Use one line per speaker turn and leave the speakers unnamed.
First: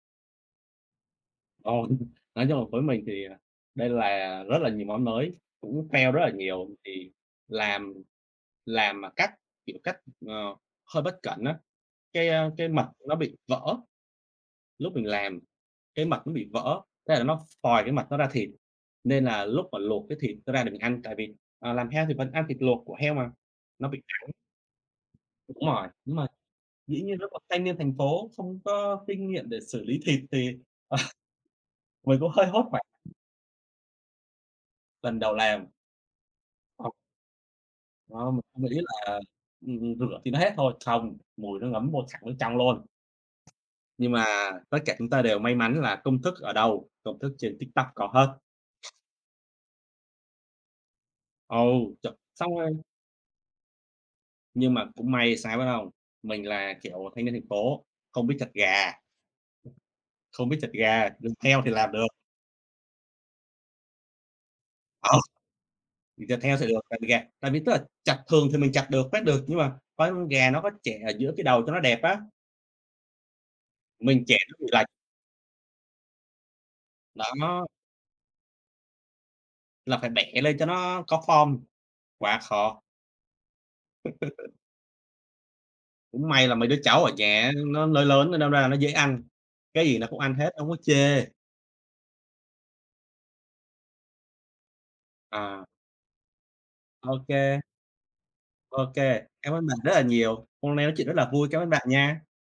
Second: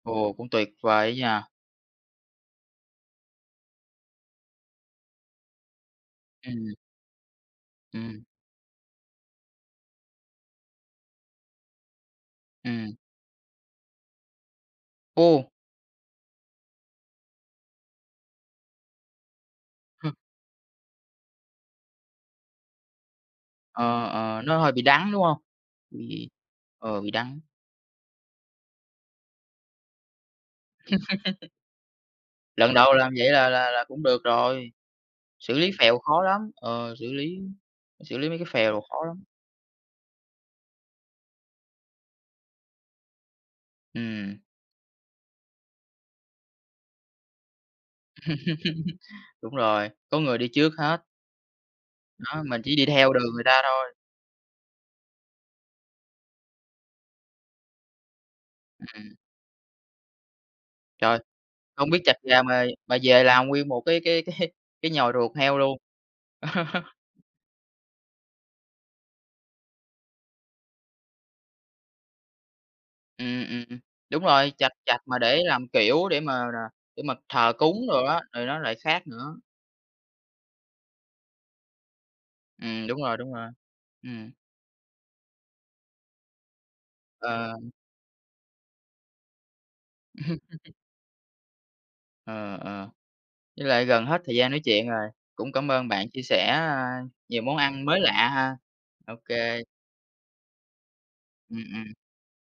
Ồ, cũng tuyệt vời á nha.
Ồ. Nói chung là với mình thì, à, đây là rất là nhiều món mới, cũng fail rất là nhiều,
Ừm.
thì làm
Ừm.
làm mà cách, kiểu, cách, ờ, hơi bất cẩn á, cái, a, cái mật
Ừm.
nó bị vỡ. Lúc mình làm
Ô!
cái mật nó bị vỡ, thế là nó ph phòi cái mật nó ra thịt, nên là lúc mà luộc
Hơ.
cái thịt đó ra để mình ăn, tại vì, ờ, làm heo thì vẫn ăn thịt luộc của heo mà, nó bị
Ờ,
đắng.
ờ, nó hơi bị đắng, đúng hông?
Đúng rồi. Nhưng mà
Bị ờ,
dĩ
bị
nhiên lúc mà
đắng.
thanh niên thành phố không có kinh nghiệm để xử lý thịt thì, ờ, mình cũng hơi hốt
Lần
hoảng.
đầu làm vậy là là là cũng được rồi.
Lần đầu
Xử
làm.
lý phèo khó lắm.
Ờ.
Ờ, xử lý xử lý
Đó,
mấy
mình
cái
cũng
phèo
nghĩ
đồ khó
là,
lắm.
ừm, ừm, rửa thì nó hết thôi, không, mùi nó ngấm vô sẵn vô trong luôn. Nhưng mà
Ừm.
tất cả chúng ta đều may mắn là công thức ở đâu? Công thức trên TikTok có hết.
Đúng rồi, có người đi trước hết.
Ừ, ch
Đó,
xong
mình
là
chỉ đi theo đường người ta thôi.
Nhưng mà cũng may là sao biết hông? Mình là, kiểu, à, thanh niên thành phố, không biết chặt gà
Ừm.
không biết chặt gà,
Trời!
m heo thì
Hông
làm
biết
được.
chặt gà mà mà về làm nguyên một cái cái cái cái nhồi
Ờ.
ruột heo luôn.
Mình chặt heo thì được, tại vì gà tại vì tức là chặt thường thì mình chặt được, phát được, nhưng mà phải con gà nó có chẻ ở giữa cái đầu cho nó đẹp á.
Ừm, ừm. Đúng
Mình chẻ
rồi,
nó bị
chặt
lệch.
chặt mà để làm, kiểu, để mà để mà
Mà
thờ
nó
cúng đồ á, thì nó lại khác nữa.
Là phải bẻ lên cho nó có form. Quá khó!
Ừm, đúng rồi, đúng rồi. Ừm.
Cũng may là mấy đứa cháu ở nhà á
Ờ.
nó lớn lớn nên đâm ra là nó dễ ăn. Cái gì nó cũng ăn hết, hông có chê.
Ờ, ờ. Với lại gần hết thời gian nói chuyện rồi. Cũng
À.
cảm ơn bạn chia sẻ, a, nhiều món
OK.
ăn mới lạ ha.
OK. Cám
OK.
ơn bạn rất là nhiều. Hôm nay nói chuyện rất là vui, cám
Ừm,
ơn bạn
ừm.
nha!